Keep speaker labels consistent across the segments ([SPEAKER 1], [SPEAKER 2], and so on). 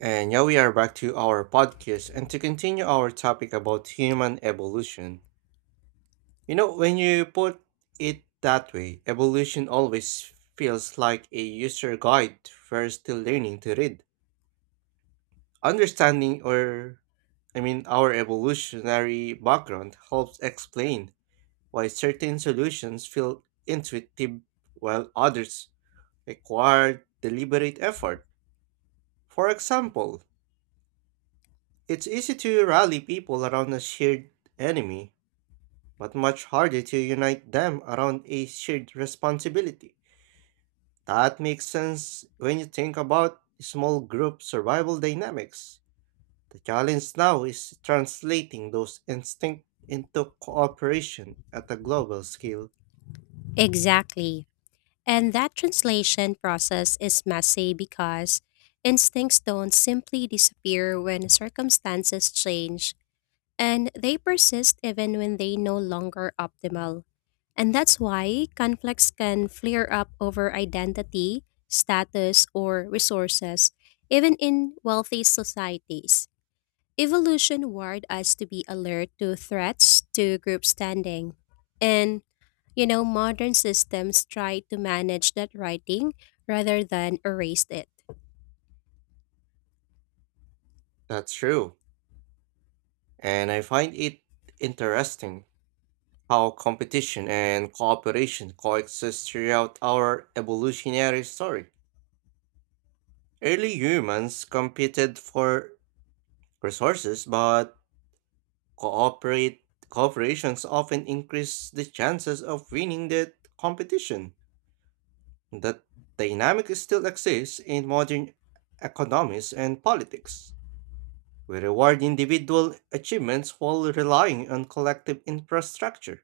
[SPEAKER 1] And yeah, we are back to our podcast and to continue our topic about human evolution. You know, when you put it that way, evolution always feels like a user guide we're still learning to read. Understanding or, I mean, Our evolutionary background helps explain why certain solutions feel intuitive while others require deliberate effort. For example, it's easy to rally people around a shared enemy, but much harder to unite them around a shared responsibility. That makes sense when you think about small group survival dynamics. The challenge now is translating those instincts into cooperation at a global scale.
[SPEAKER 2] Exactly. And that translation process is messy because instincts don't simply disappear when circumstances change, and they persist even when they no longer optimal. And that's why conflicts can flare up over identity, status, or resources, even in wealthy societies. Evolution wired us to be alert to threats to group standing. And Modern systems try to manage that writing rather than erase it,
[SPEAKER 1] That's true, and I find it interesting how competition and cooperation coexist throughout our evolutionary story. Early humans competed for resources, but cooperate cooperations often increase the chances of winning the competition. That dynamic still exists in modern economies and politics. We reward individual achievements while relying on collective infrastructure.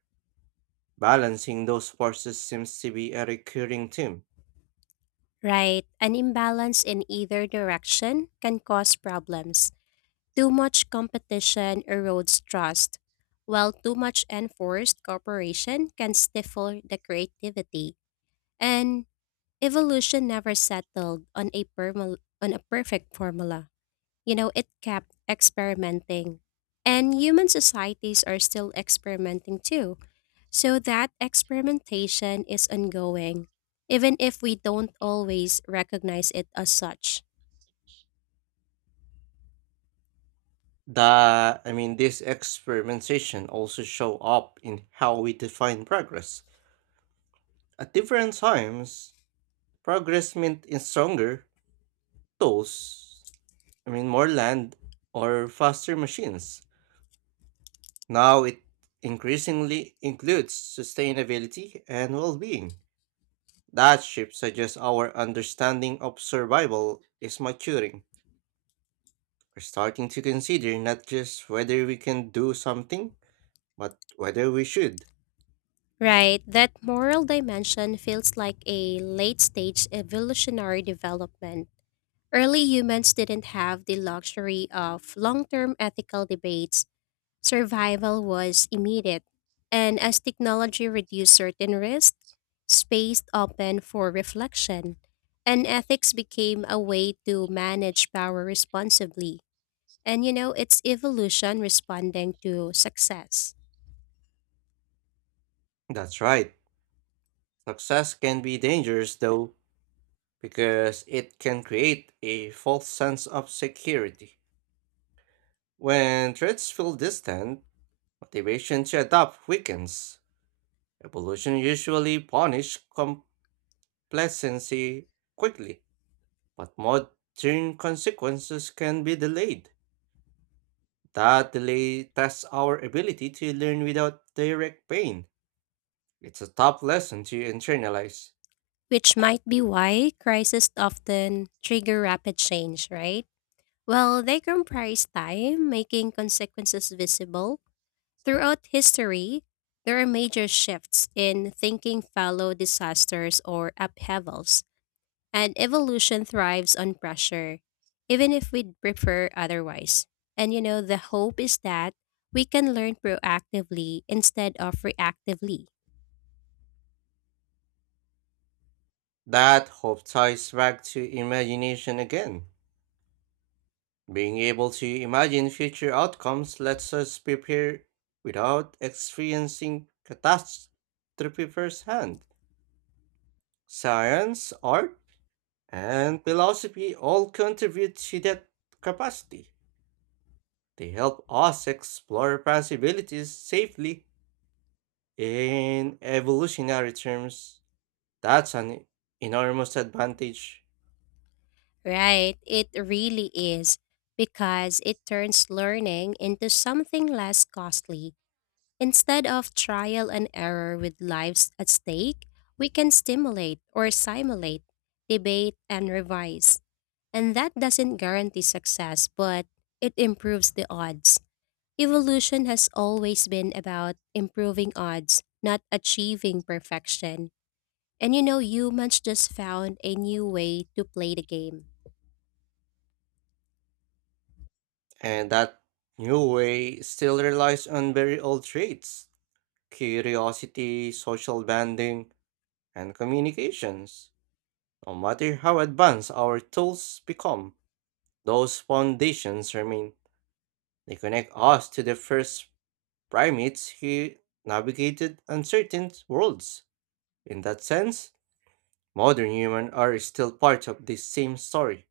[SPEAKER 1] Balancing those forces seems to be a recurring theme.
[SPEAKER 2] right? An imbalance in either direction can cause problems. Too much competition erodes trust, while too much enforced cooperation can stifle the creativity. And evolution never settled on on a perfect formula. It kept experimenting. And human societies are still experimenting too. So that experimentation is ongoing, even if we don't always recognize it as such.
[SPEAKER 1] The I mean This experimentation also show up in how we define progress. At different times, progress meant in stronger tools, more land or faster machines. Now it increasingly includes sustainability and well-being. That shift suggests our understanding of survival is maturing. We're starting to consider not just whether we can do something, but whether we should.
[SPEAKER 2] Right, that moral dimension feels like a late stage evolutionary development. Early humans didn't have the luxury of long term ethical debates, survival was immediate. And as technology reduced certain risks, space opened for reflection, and ethics became a way to manage power responsibly. It's evolution responding to success,
[SPEAKER 1] That's right. Success can be dangerous though, because it can create a false sense of security. When threats feel distant, motivation to adapt weakens. Evolution usually punishes complacency quickly, but modern consequences can be delayed. That delay tests our ability to learn without direct pain. It's a tough lesson to internalize.
[SPEAKER 2] which might be why crises often trigger rapid change, right? Well, they comprise time, making consequences visible. Throughout history, there are major shifts in thinking follow disasters or upheavals, and evolution thrives on pressure, even if we'd prefer otherwise. The hope is that we can learn proactively instead of reactively.
[SPEAKER 1] That hope ties back to imagination again. Being able to imagine future outcomes lets us prepare without experiencing catastrophe firsthand. Science, art, and philosophy all contribute to that capacity. They help us explore possibilities safely in evolutionary terms. That's an enormous advantage,
[SPEAKER 2] Right, it really is because it turns learning into something less costly. Instead of trial and error with lives at stake, we can stimulate or simulate, debate, and revise. And that doesn't guarantee success, but it improves the odds. Evolution has always been about improving odds, not achieving perfection. Humans just found a new way to play the game.
[SPEAKER 1] and that new way still relies on very old traits. Curiosity, social bonding, and communications. No matter how advanced our tools become, those foundations remain. They connect us to the first primates who navigated uncertain worlds. In that sense, modern humans are still part of this same story,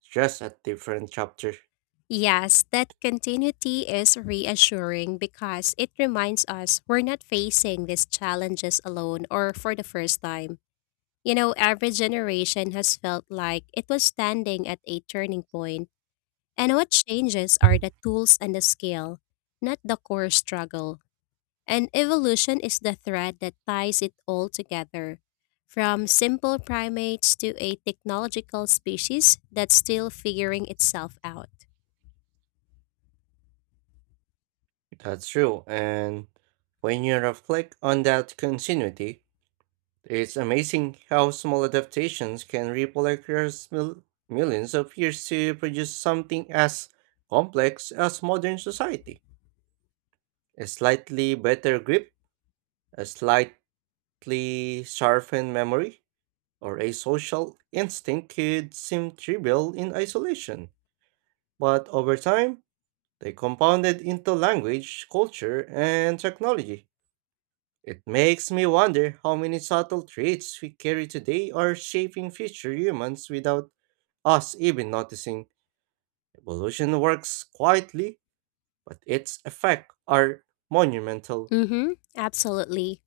[SPEAKER 1] just a different chapter.
[SPEAKER 2] Yes, that continuity is reassuring because it reminds us we're not facing these challenges alone or for the first time. Every generation has felt like it was standing at a turning point, and what changes are the tools and the scale, not the core struggle. And evolution is the thread that ties it all together. From simple primates to a technological species that's still figuring itself out.
[SPEAKER 1] That's true, and when you reflect on that continuity, it's amazing how small adaptations can ripple across millions of years to produce something as complex as modern society. A slightly better grip, a slightly sharpened memory, or a social instinct could seem trivial in isolation, but over time, they compounded into language, culture, and technology. It makes me wonder how many subtle traits we carry today are shaping future humans without us even noticing. Evolution works quietly, but its effects are monumental.
[SPEAKER 2] Mm-hmm, absolutely.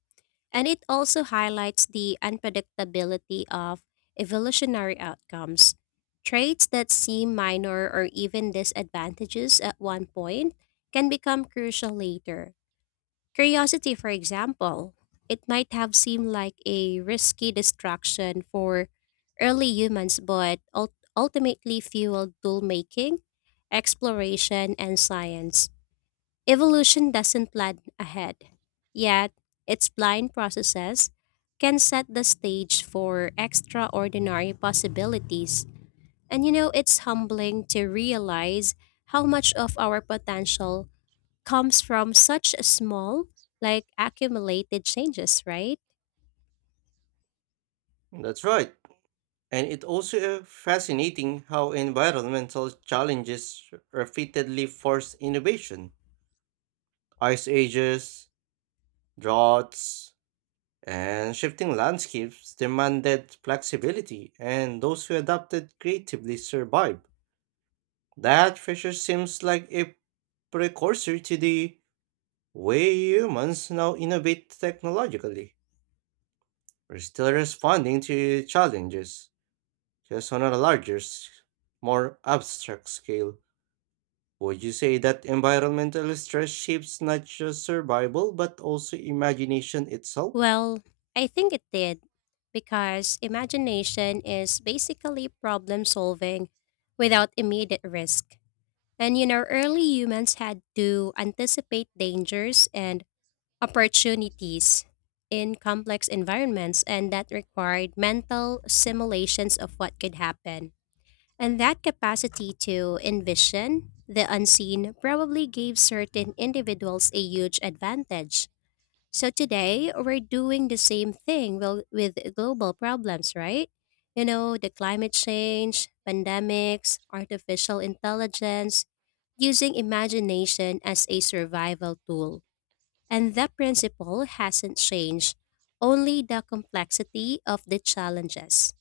[SPEAKER 2] And it also highlights the unpredictability of evolutionary outcomes. Traits that seem minor or even disadvantages at one point can become crucial later. Curiosity, for example, it might have seemed like a risky distraction for early humans, but ultimately fueled tool making, exploration, and science. Evolution doesn't plan ahead, yet its blind processes can set the stage for extraordinary possibilities. It's humbling to realize how much of our potential comes from such a small, like accumulated changes, right?
[SPEAKER 1] That's right. And it also fascinating how environmental challenges repeatedly force innovation. Ice ages, droughts, and shifting landscapes demanded flexibility, and those who adapted creatively survived. That feature seems like a precursor to the way humans now innovate technologically. We're still responding to challenges, just on a larger, more abstract scale. Would you say that environmental stress shapes not just survival, but also imagination itself?
[SPEAKER 2] Well, I think it did, because imagination is basically problem solving without immediate risk. Early humans had to anticipate dangers and opportunities in complex environments, and that required mental simulations of what could happen. And that capacity to envision the unseen probably gave certain individuals a huge advantage. So today, we're doing the same thing with global problems, right? The climate change, pandemics, artificial intelligence, using imagination as a survival tool. And that principle hasn't changed, only the complexity of the challenges.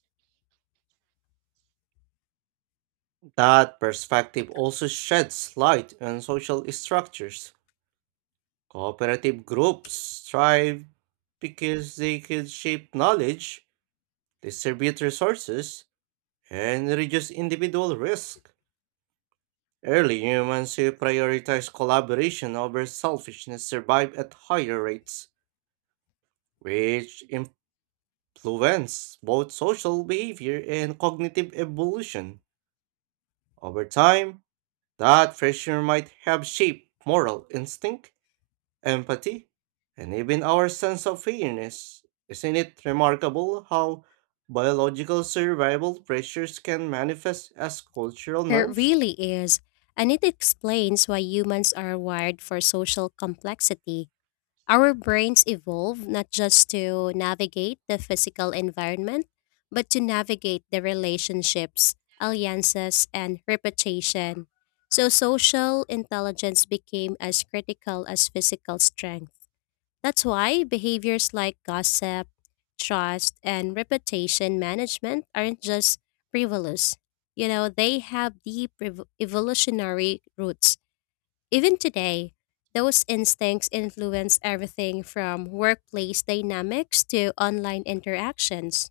[SPEAKER 1] That perspective also sheds light on social structures. Cooperative groups thrive because they can shape knowledge, distribute resources, and reduce individual risk. Early humans who prioritize collaboration over selfishness survive at higher rates, which influence both social behavior and cognitive evolution. Over time, that pressure might have shaped moral instinct, empathy, and even our sense of fairness. Isn't it remarkable how biological survival pressures can manifest as cultural
[SPEAKER 2] It
[SPEAKER 1] norms?
[SPEAKER 2] really is, and it explains why humans are wired for social complexity. Our brains evolve not just to navigate the physical environment, but to navigate the relationships, alliances, and reputation. So social intelligence became as critical as physical strength. That's why behaviors like gossip, trust, and reputation management aren't just frivolous. They have deep evolutionary roots. Even today, those instincts influence everything from workplace dynamics to online interactions.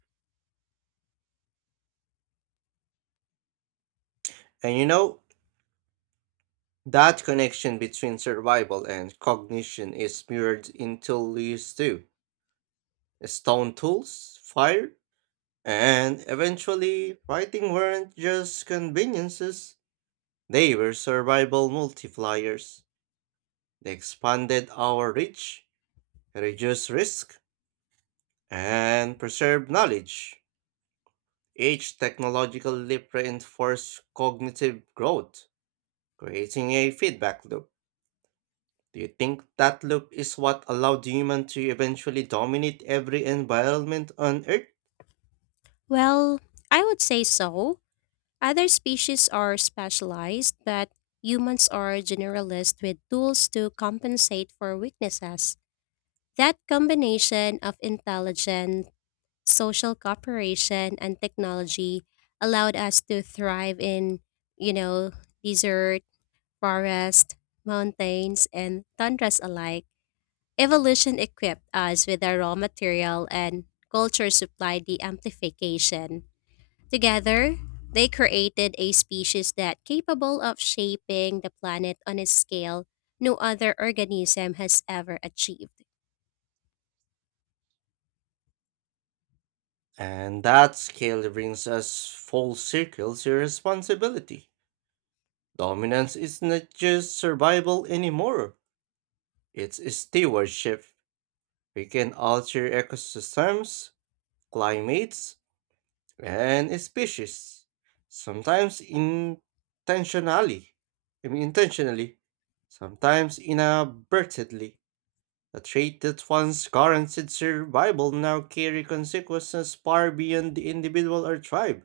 [SPEAKER 1] And you know, that connection between survival and cognition is mirrored in tools too. Stone tools, fire, and eventually writing weren't just conveniences, they were survival multipliers. They expanded our reach, reduced risk, and preserved knowledge. Each technological leap reinforced cognitive growth, creating a feedback loop. Do you think that loop is what allowed humans to eventually dominate every environment on Earth?
[SPEAKER 2] Well, I would say so. Other species are specialized, but humans are generalist with tools to compensate for weaknesses. That combination of intelligence, social cooperation, and technology allowed us to thrive in, you know, desert forests, mountains, and tundras alike, evolution equipped us with the raw material and culture supplied the amplification. Together, they created a species that capable of shaping the planet on a scale no other organism has ever achieved.
[SPEAKER 1] And that scale brings us full circle to responsibility. Dominance is not just survival anymore, it's stewardship. We can alter ecosystems, climates, and species, sometimes intentionally, I mean intentionally, sometimes inadvertently. A trait that once guaranteed survival now carry consequences far beyond the individual or tribe.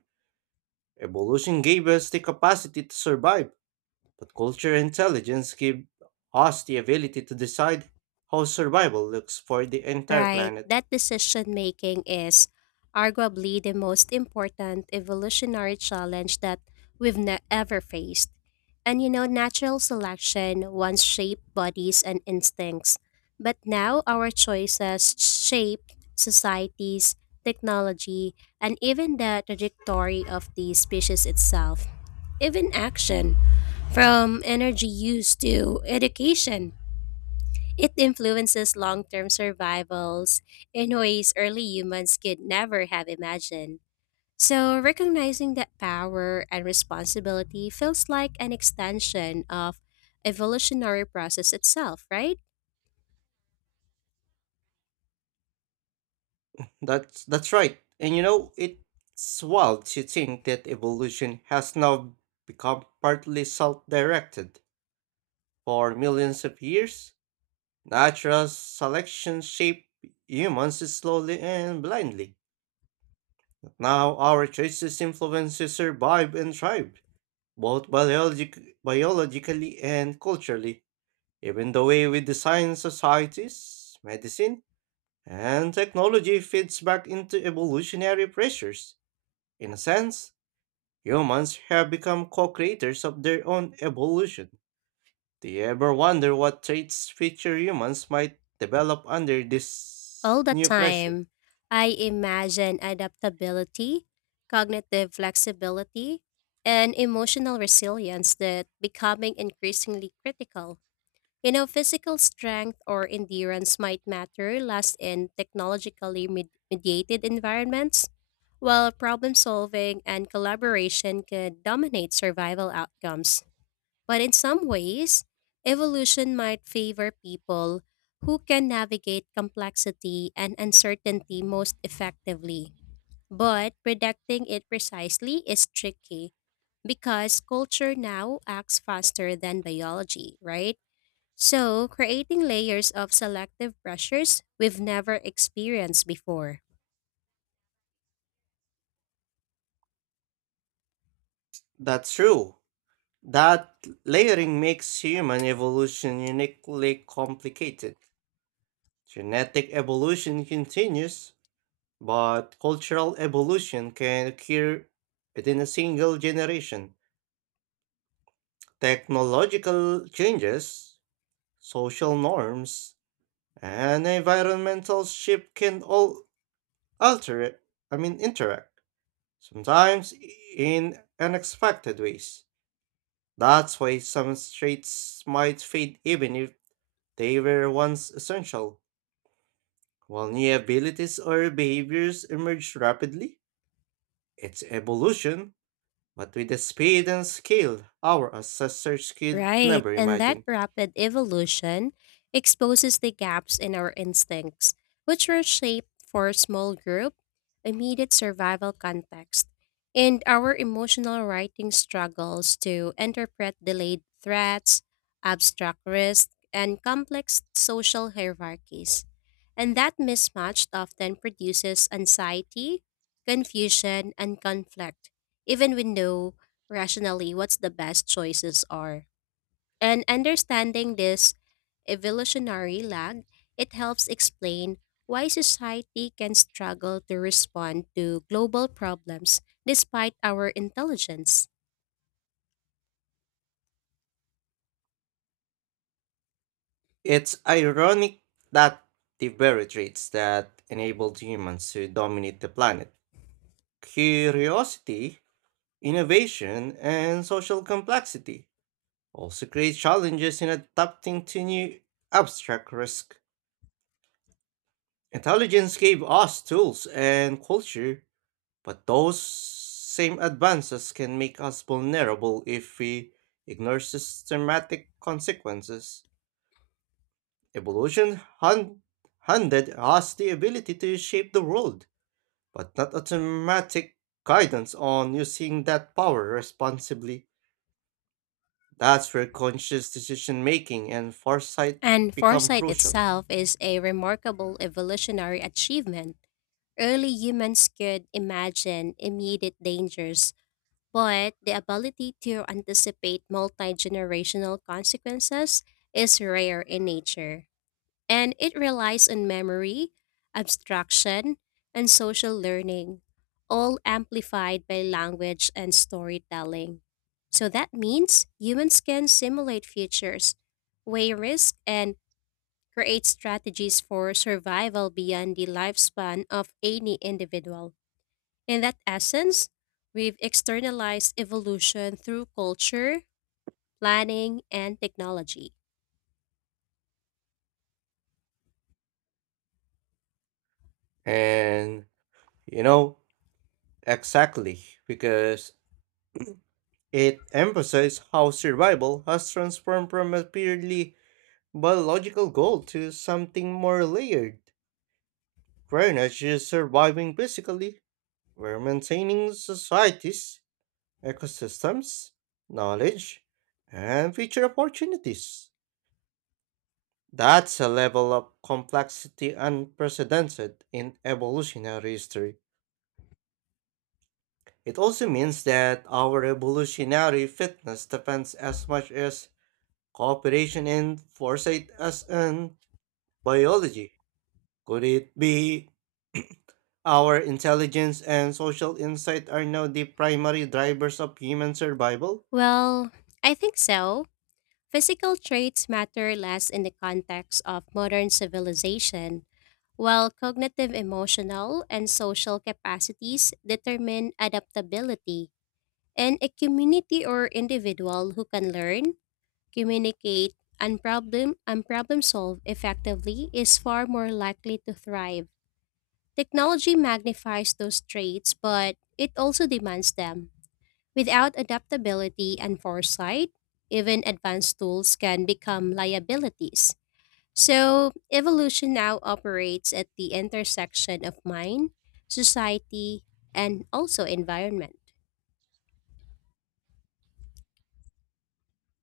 [SPEAKER 1] Evolution gave us the capacity to survive, but cultural intelligence gave us the ability to decide how survival looks for the entire
[SPEAKER 2] Right,
[SPEAKER 1] planet.
[SPEAKER 2] that decision making is arguably the most important evolutionary challenge that we've ever faced. Natural selection once shaped bodies and instincts, but now our choices shape societies, technology, and even the trajectory of the species itself. Even action, from energy use to education, it influences long term survivals in ways early humans could never have imagined. So, recognizing that power and responsibility feels like an extension of evolutionary process itself, right?
[SPEAKER 1] That's right. And you know, it's wild to think that evolution has now become partly self-directed. For millions of years, natural selection shaped humans slowly and blindly. Now our choices influence to survive and thrive, both biologically and culturally. Even the way we design societies, medicine, and technology feeds back into evolutionary pressures. In a sense, humans have become co creators of their own evolution. Do you ever wonder what traits future humans might develop under
[SPEAKER 2] All
[SPEAKER 1] this
[SPEAKER 2] the
[SPEAKER 1] new pressure?
[SPEAKER 2] time, I imagine adaptability, cognitive flexibility, and emotional resilience that becoming increasingly critical. Physical strength or endurance might matter less in technologically mediated environments, while problem solving and collaboration could dominate survival outcomes. But in some ways, evolution might favor people who can navigate complexity and uncertainty most effectively. But predicting it precisely is tricky because culture now acts faster than biology, right? So, creating layers of selective pressures we've never experienced before.
[SPEAKER 1] That's true. That layering makes human evolution uniquely complicated. Genetic evolution continues, but cultural evolution can occur within a single generation. Technological changes, social norms, and environmental shift can all alter it, I mean, interact, sometimes in unexpected ways. That's why some traits might fade even if they were once essential. While new abilities or behaviors emerged rapidly, it's evolution, but with the speed and scale our ancestors could
[SPEAKER 2] Right,
[SPEAKER 1] never
[SPEAKER 2] and that
[SPEAKER 1] imagine.
[SPEAKER 2] rapid evolution exposes the gaps in our instincts, which were shaped for small group, immediate survival context, and our emotional writing struggles to interpret delayed threats, abstract risk, and complex social hierarchies. And that mismatch often produces anxiety, confusion, and conflict, even when know rationally what's the best choices are. And understanding this evolutionary lag, it helps explain why society can struggle to respond to global problems despite our intelligence.
[SPEAKER 1] It's ironic that the very traits that enabled humans to dominate the planet, curiosity, innovation, and social complexity, also create challenges in adapting to new abstract risk. Intelligence gave us tools and culture, but those same advances can make us vulnerable if we ignore systematic consequences. Evolution handed us the ability to shape the world, but not automatic guidance on using that power responsibly. That's where conscious decision making and foresight
[SPEAKER 2] And
[SPEAKER 1] become
[SPEAKER 2] foresight
[SPEAKER 1] crucial.
[SPEAKER 2] itself is a remarkable evolutionary achievement. Early humans could imagine immediate dangers but the ability to anticipate multi generational consequences is rare in nature, and it relies on memory, abstraction, and social learning, all amplified by language and storytelling. So that means humans can simulate futures, weigh risk, and create strategies for survival beyond the lifespan of any individual. In that essence, we've externalized evolution through culture, planning, and technology.
[SPEAKER 1] And you know, exactly, because it emphasizes how survival has transformed from a purely biological goal to something more layered. We're not just surviving physically, we're maintaining societies, ecosystems, knowledge, and future opportunities. That's a level of complexity unprecedented in evolutionary history. It also means that our evolutionary fitness depends as much as cooperation and foresight as in biology. Could it be our intelligence and social insight are now the primary drivers of human survival.
[SPEAKER 2] Well, I think so. Physical traits matter less in the context of modern civilization, while cognitive, emotional, and social capacities determine adaptability. In a community or individual who can learn, communicate, and problem solve effectively is far more likely to thrive. Technology magnifies those traits, but it also demands them. Without adaptability and foresight, even advanced tools can become liabilities. So, evolution now operates at the intersection of mind, society, and also environment.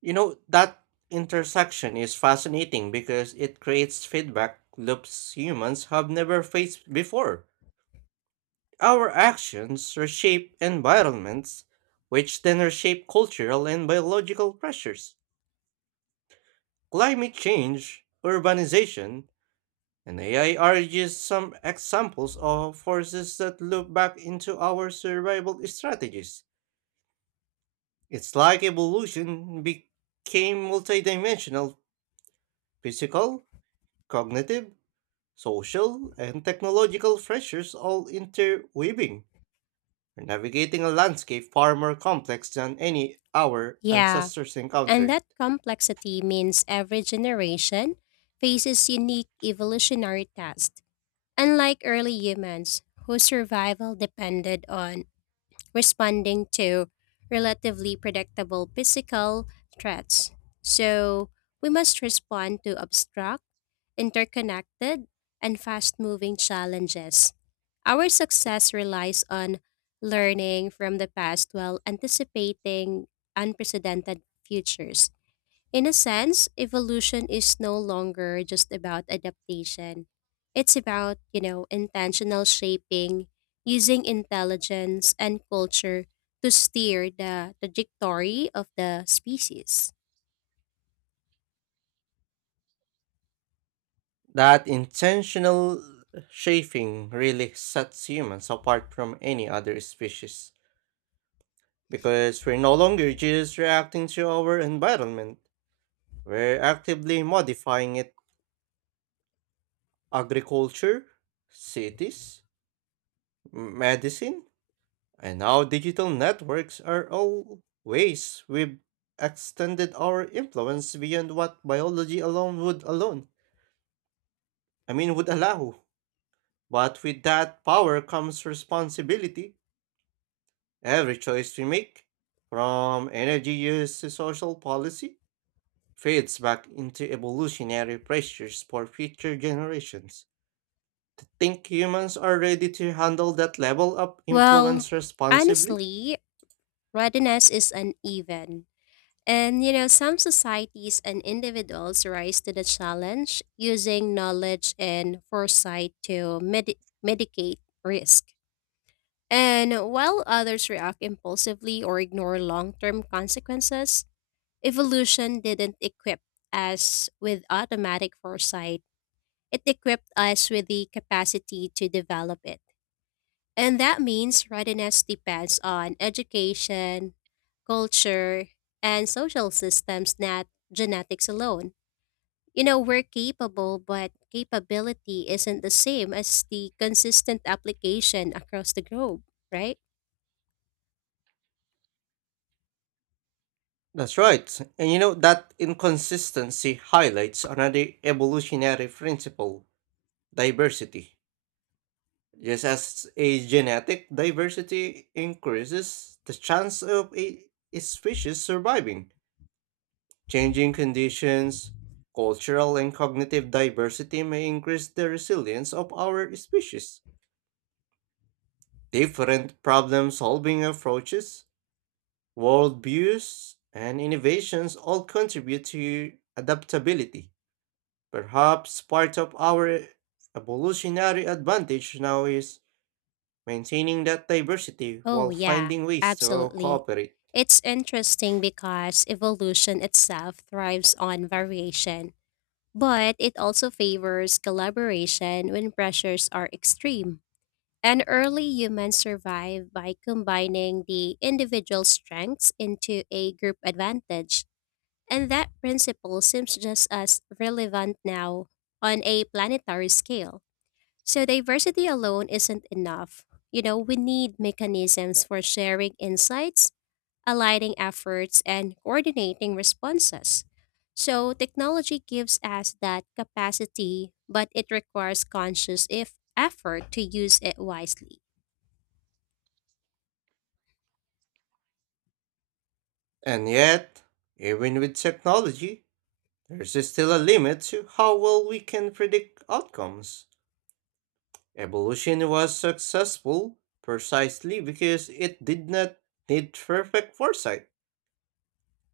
[SPEAKER 1] You know, that intersection is fascinating because it creates feedback loops humans have never faced before. Our actions reshape environments, which then reshape cultural and biological pressures. Climate change, urbanization, and AI are just some examples of forces that loop back into our survival strategies. It's like evolution became multidimensional, physical, cognitive, social, and technological pressures all interweaving. We're navigating a landscape far more complex than any our
[SPEAKER 2] Yeah,
[SPEAKER 1] ancestors
[SPEAKER 2] and
[SPEAKER 1] encountered.
[SPEAKER 2] that complexity means every generation faces unique evolutionary tasks, unlike early humans whose survival depended on responding to relatively predictable physical threats. So we must respond to abstract, interconnected, and fast moving challenges. Our success relies on learning from the past while anticipating unprecedented futures. In a sense, evolution is no longer just about adaptation. It's about, intentional shaping, using intelligence and culture to steer the trajectory of the species.
[SPEAKER 1] That intentional shaping really sets humans apart from any other species because we're no longer just reacting to our environment, we're actively modifying it. Agriculture, cities, medicine, and now digital networks are all ways we've extended our influence beyond what biology alone would allow. But with that power comes responsibility. Every choice we make, from energy use to social policy, fades back into evolutionary pressures for future generations. Think humans are ready to handle that level of
[SPEAKER 2] Well,
[SPEAKER 1] influence responsibly?
[SPEAKER 2] honestly, readiness is uneven. And some societies and individuals rise to the challenge using knowledge and foresight to mitigate risk. And while others react impulsively or ignore long term consequences, evolution didn't equip us with automatic foresight. It equipped us with the capacity to develop it. And that means readiness depends on education, culture, and social systems, not genetics alone. We're capable, but capability isn't the same as the consistent application across the globe, right?
[SPEAKER 1] That's right. And you know that inconsistency highlights another evolutionary principle, diversity. Just as a genetic diversity increases the chance of a species surviving, changing conditions, cultural and cognitive diversity may increase the resilience of our species. Different problem solving approaches, worldviews and innovations all contribute to adaptability. Perhaps part of our evolutionary advantage now is maintaining that diversity
[SPEAKER 2] Oh,
[SPEAKER 1] while
[SPEAKER 2] yeah,
[SPEAKER 1] finding ways to
[SPEAKER 2] absolutely.
[SPEAKER 1] cooperate.
[SPEAKER 2] It's interesting because evolution itself thrives on variation, but it also favors collaboration when pressures are extreme. And early humans survive by combining the individual strengths into a group advantage. And that principle seems just as relevant now on a planetary scale. So diversity alone isn't enough. We need mechanisms for sharing insights, aligning efforts, and coordinating responses. So technology gives us that capacity, but it requires conscious if effort to use it wisely.
[SPEAKER 1] And yet, even with technology, there's still a limit to how well we can predict outcomes. Evolution was successful precisely because it did not need perfect foresight.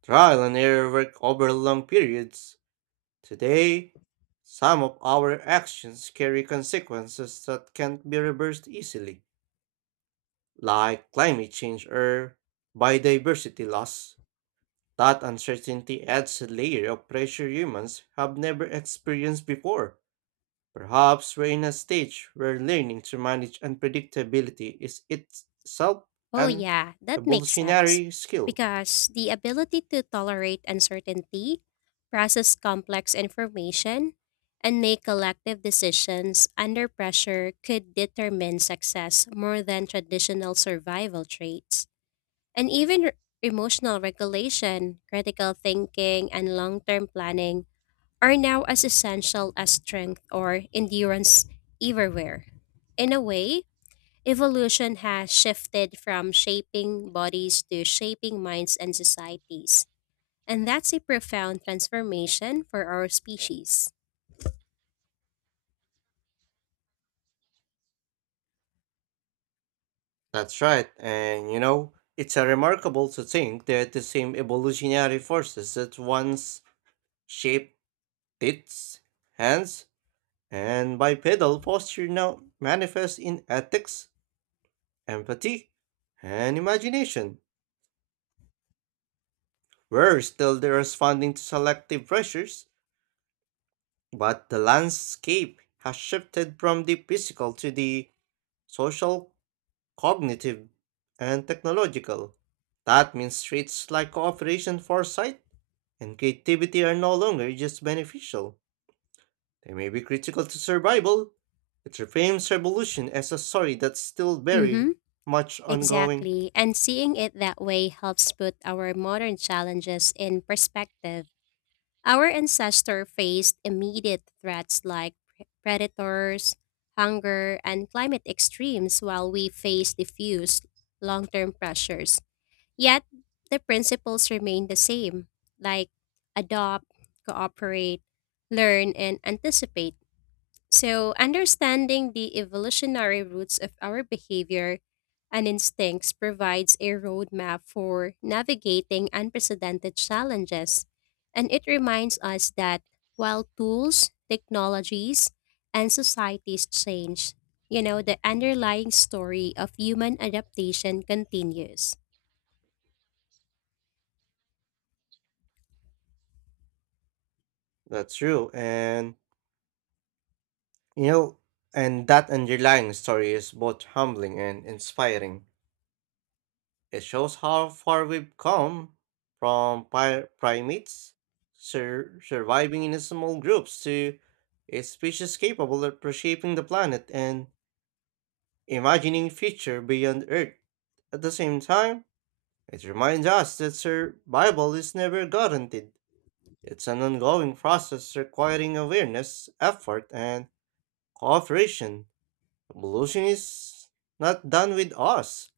[SPEAKER 1] Trial and error worked over long periods. Today, some of our actions carry consequences that can't be reversed easily, like climate change or biodiversity loss. That uncertainty adds a layer of pressure humans have never experienced before. Perhaps we're in a stage where learning to manage unpredictability is itself
[SPEAKER 2] Oh,
[SPEAKER 1] an
[SPEAKER 2] yeah, that makes sense.
[SPEAKER 1] evolutionary skill.
[SPEAKER 2] Because the ability to tolerate uncertainty, process complex information, and make collective decisions under pressure could determine success more than traditional survival traits. And even emotional regulation, critical thinking, and long term planning are now as essential as strength or endurance everywhere. In a way, evolution has shifted from shaping bodies to shaping minds and societies. And that's a profound transformation for our species.
[SPEAKER 1] That's right, and you know, it's a remarkable to think that the same evolutionary forces that once shaped teeth, hands, and bipedal posture now manifest in ethics, empathy, and imagination. We're still the responding to selective pressures, but the landscape has shifted from the physical to the social, cognitive, and technological. That means traits like cooperation, foresight, and creativity are no longer just beneficial. They may be critical to survival. It reframes revolution as a story that's still very
[SPEAKER 2] Mm-hmm.
[SPEAKER 1] much ongoing.
[SPEAKER 2] Exactly. And seeing it that way helps put our modern challenges in perspective. Our ancestors faced immediate threats like predators, hunger, and climate extremes, while we face diffuse long term pressures. Yet, the principles remain the same, like adopt, cooperate, learn, and anticipate. So, understanding the evolutionary roots of our behavior and instincts provides a roadmap for navigating unprecedented challenges. And it reminds us that while tools, technologies, and societies change, the underlying story of human adaptation continues.
[SPEAKER 1] That's true, and you know, and that underlying story is both humbling and inspiring. It shows how far we've come from primates surviving in small groups to a species capable of reshaping the planet and imagining future beyond Earth. At the same time, it reminds us that survival is never guaranteed. It's an ongoing process requiring awareness, effort, and cooperation. Evolution is not done with us.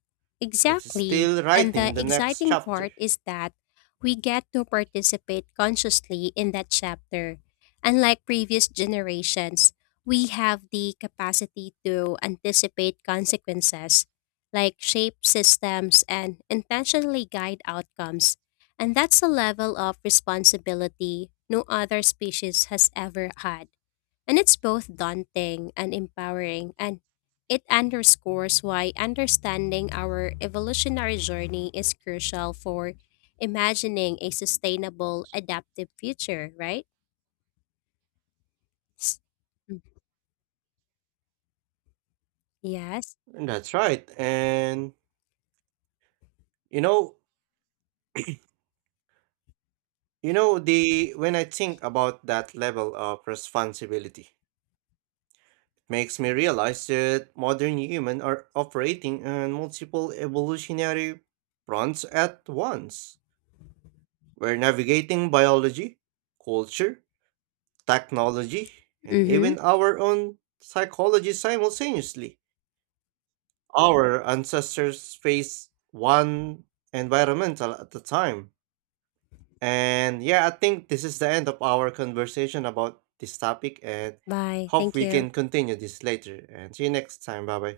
[SPEAKER 1] It's
[SPEAKER 2] Exactly.
[SPEAKER 1] still
[SPEAKER 2] And the
[SPEAKER 1] writing the next
[SPEAKER 2] exciting
[SPEAKER 1] chapter.
[SPEAKER 2] part is that we get to participate consciously in that chapter. Unlike previous generations, we have the capacity to anticipate consequences, like shape systems and intentionally guide outcomes. And that's a level of responsibility no other species has ever had. And it's both daunting and empowering and it underscores why understanding our evolutionary journey is crucial for imagining a sustainable, adaptive future, right? S- Yes.
[SPEAKER 1] That's right. And you know, you know the when I think about that level of responsibility, it makes me realize that modern humans are operating on multiple evolutionary fronts at once. We're navigating biology, culture, technology, and
[SPEAKER 2] Mm-hmm.
[SPEAKER 1] even our own psychology simultaneously. Our ancestors faced one environmental at the time. And yeah, I think this is the end of our conversation about this topic and
[SPEAKER 2] Bye.
[SPEAKER 1] hope
[SPEAKER 2] Thank
[SPEAKER 1] we can
[SPEAKER 2] you.
[SPEAKER 1] continue this later. And see you next time. Bye bye.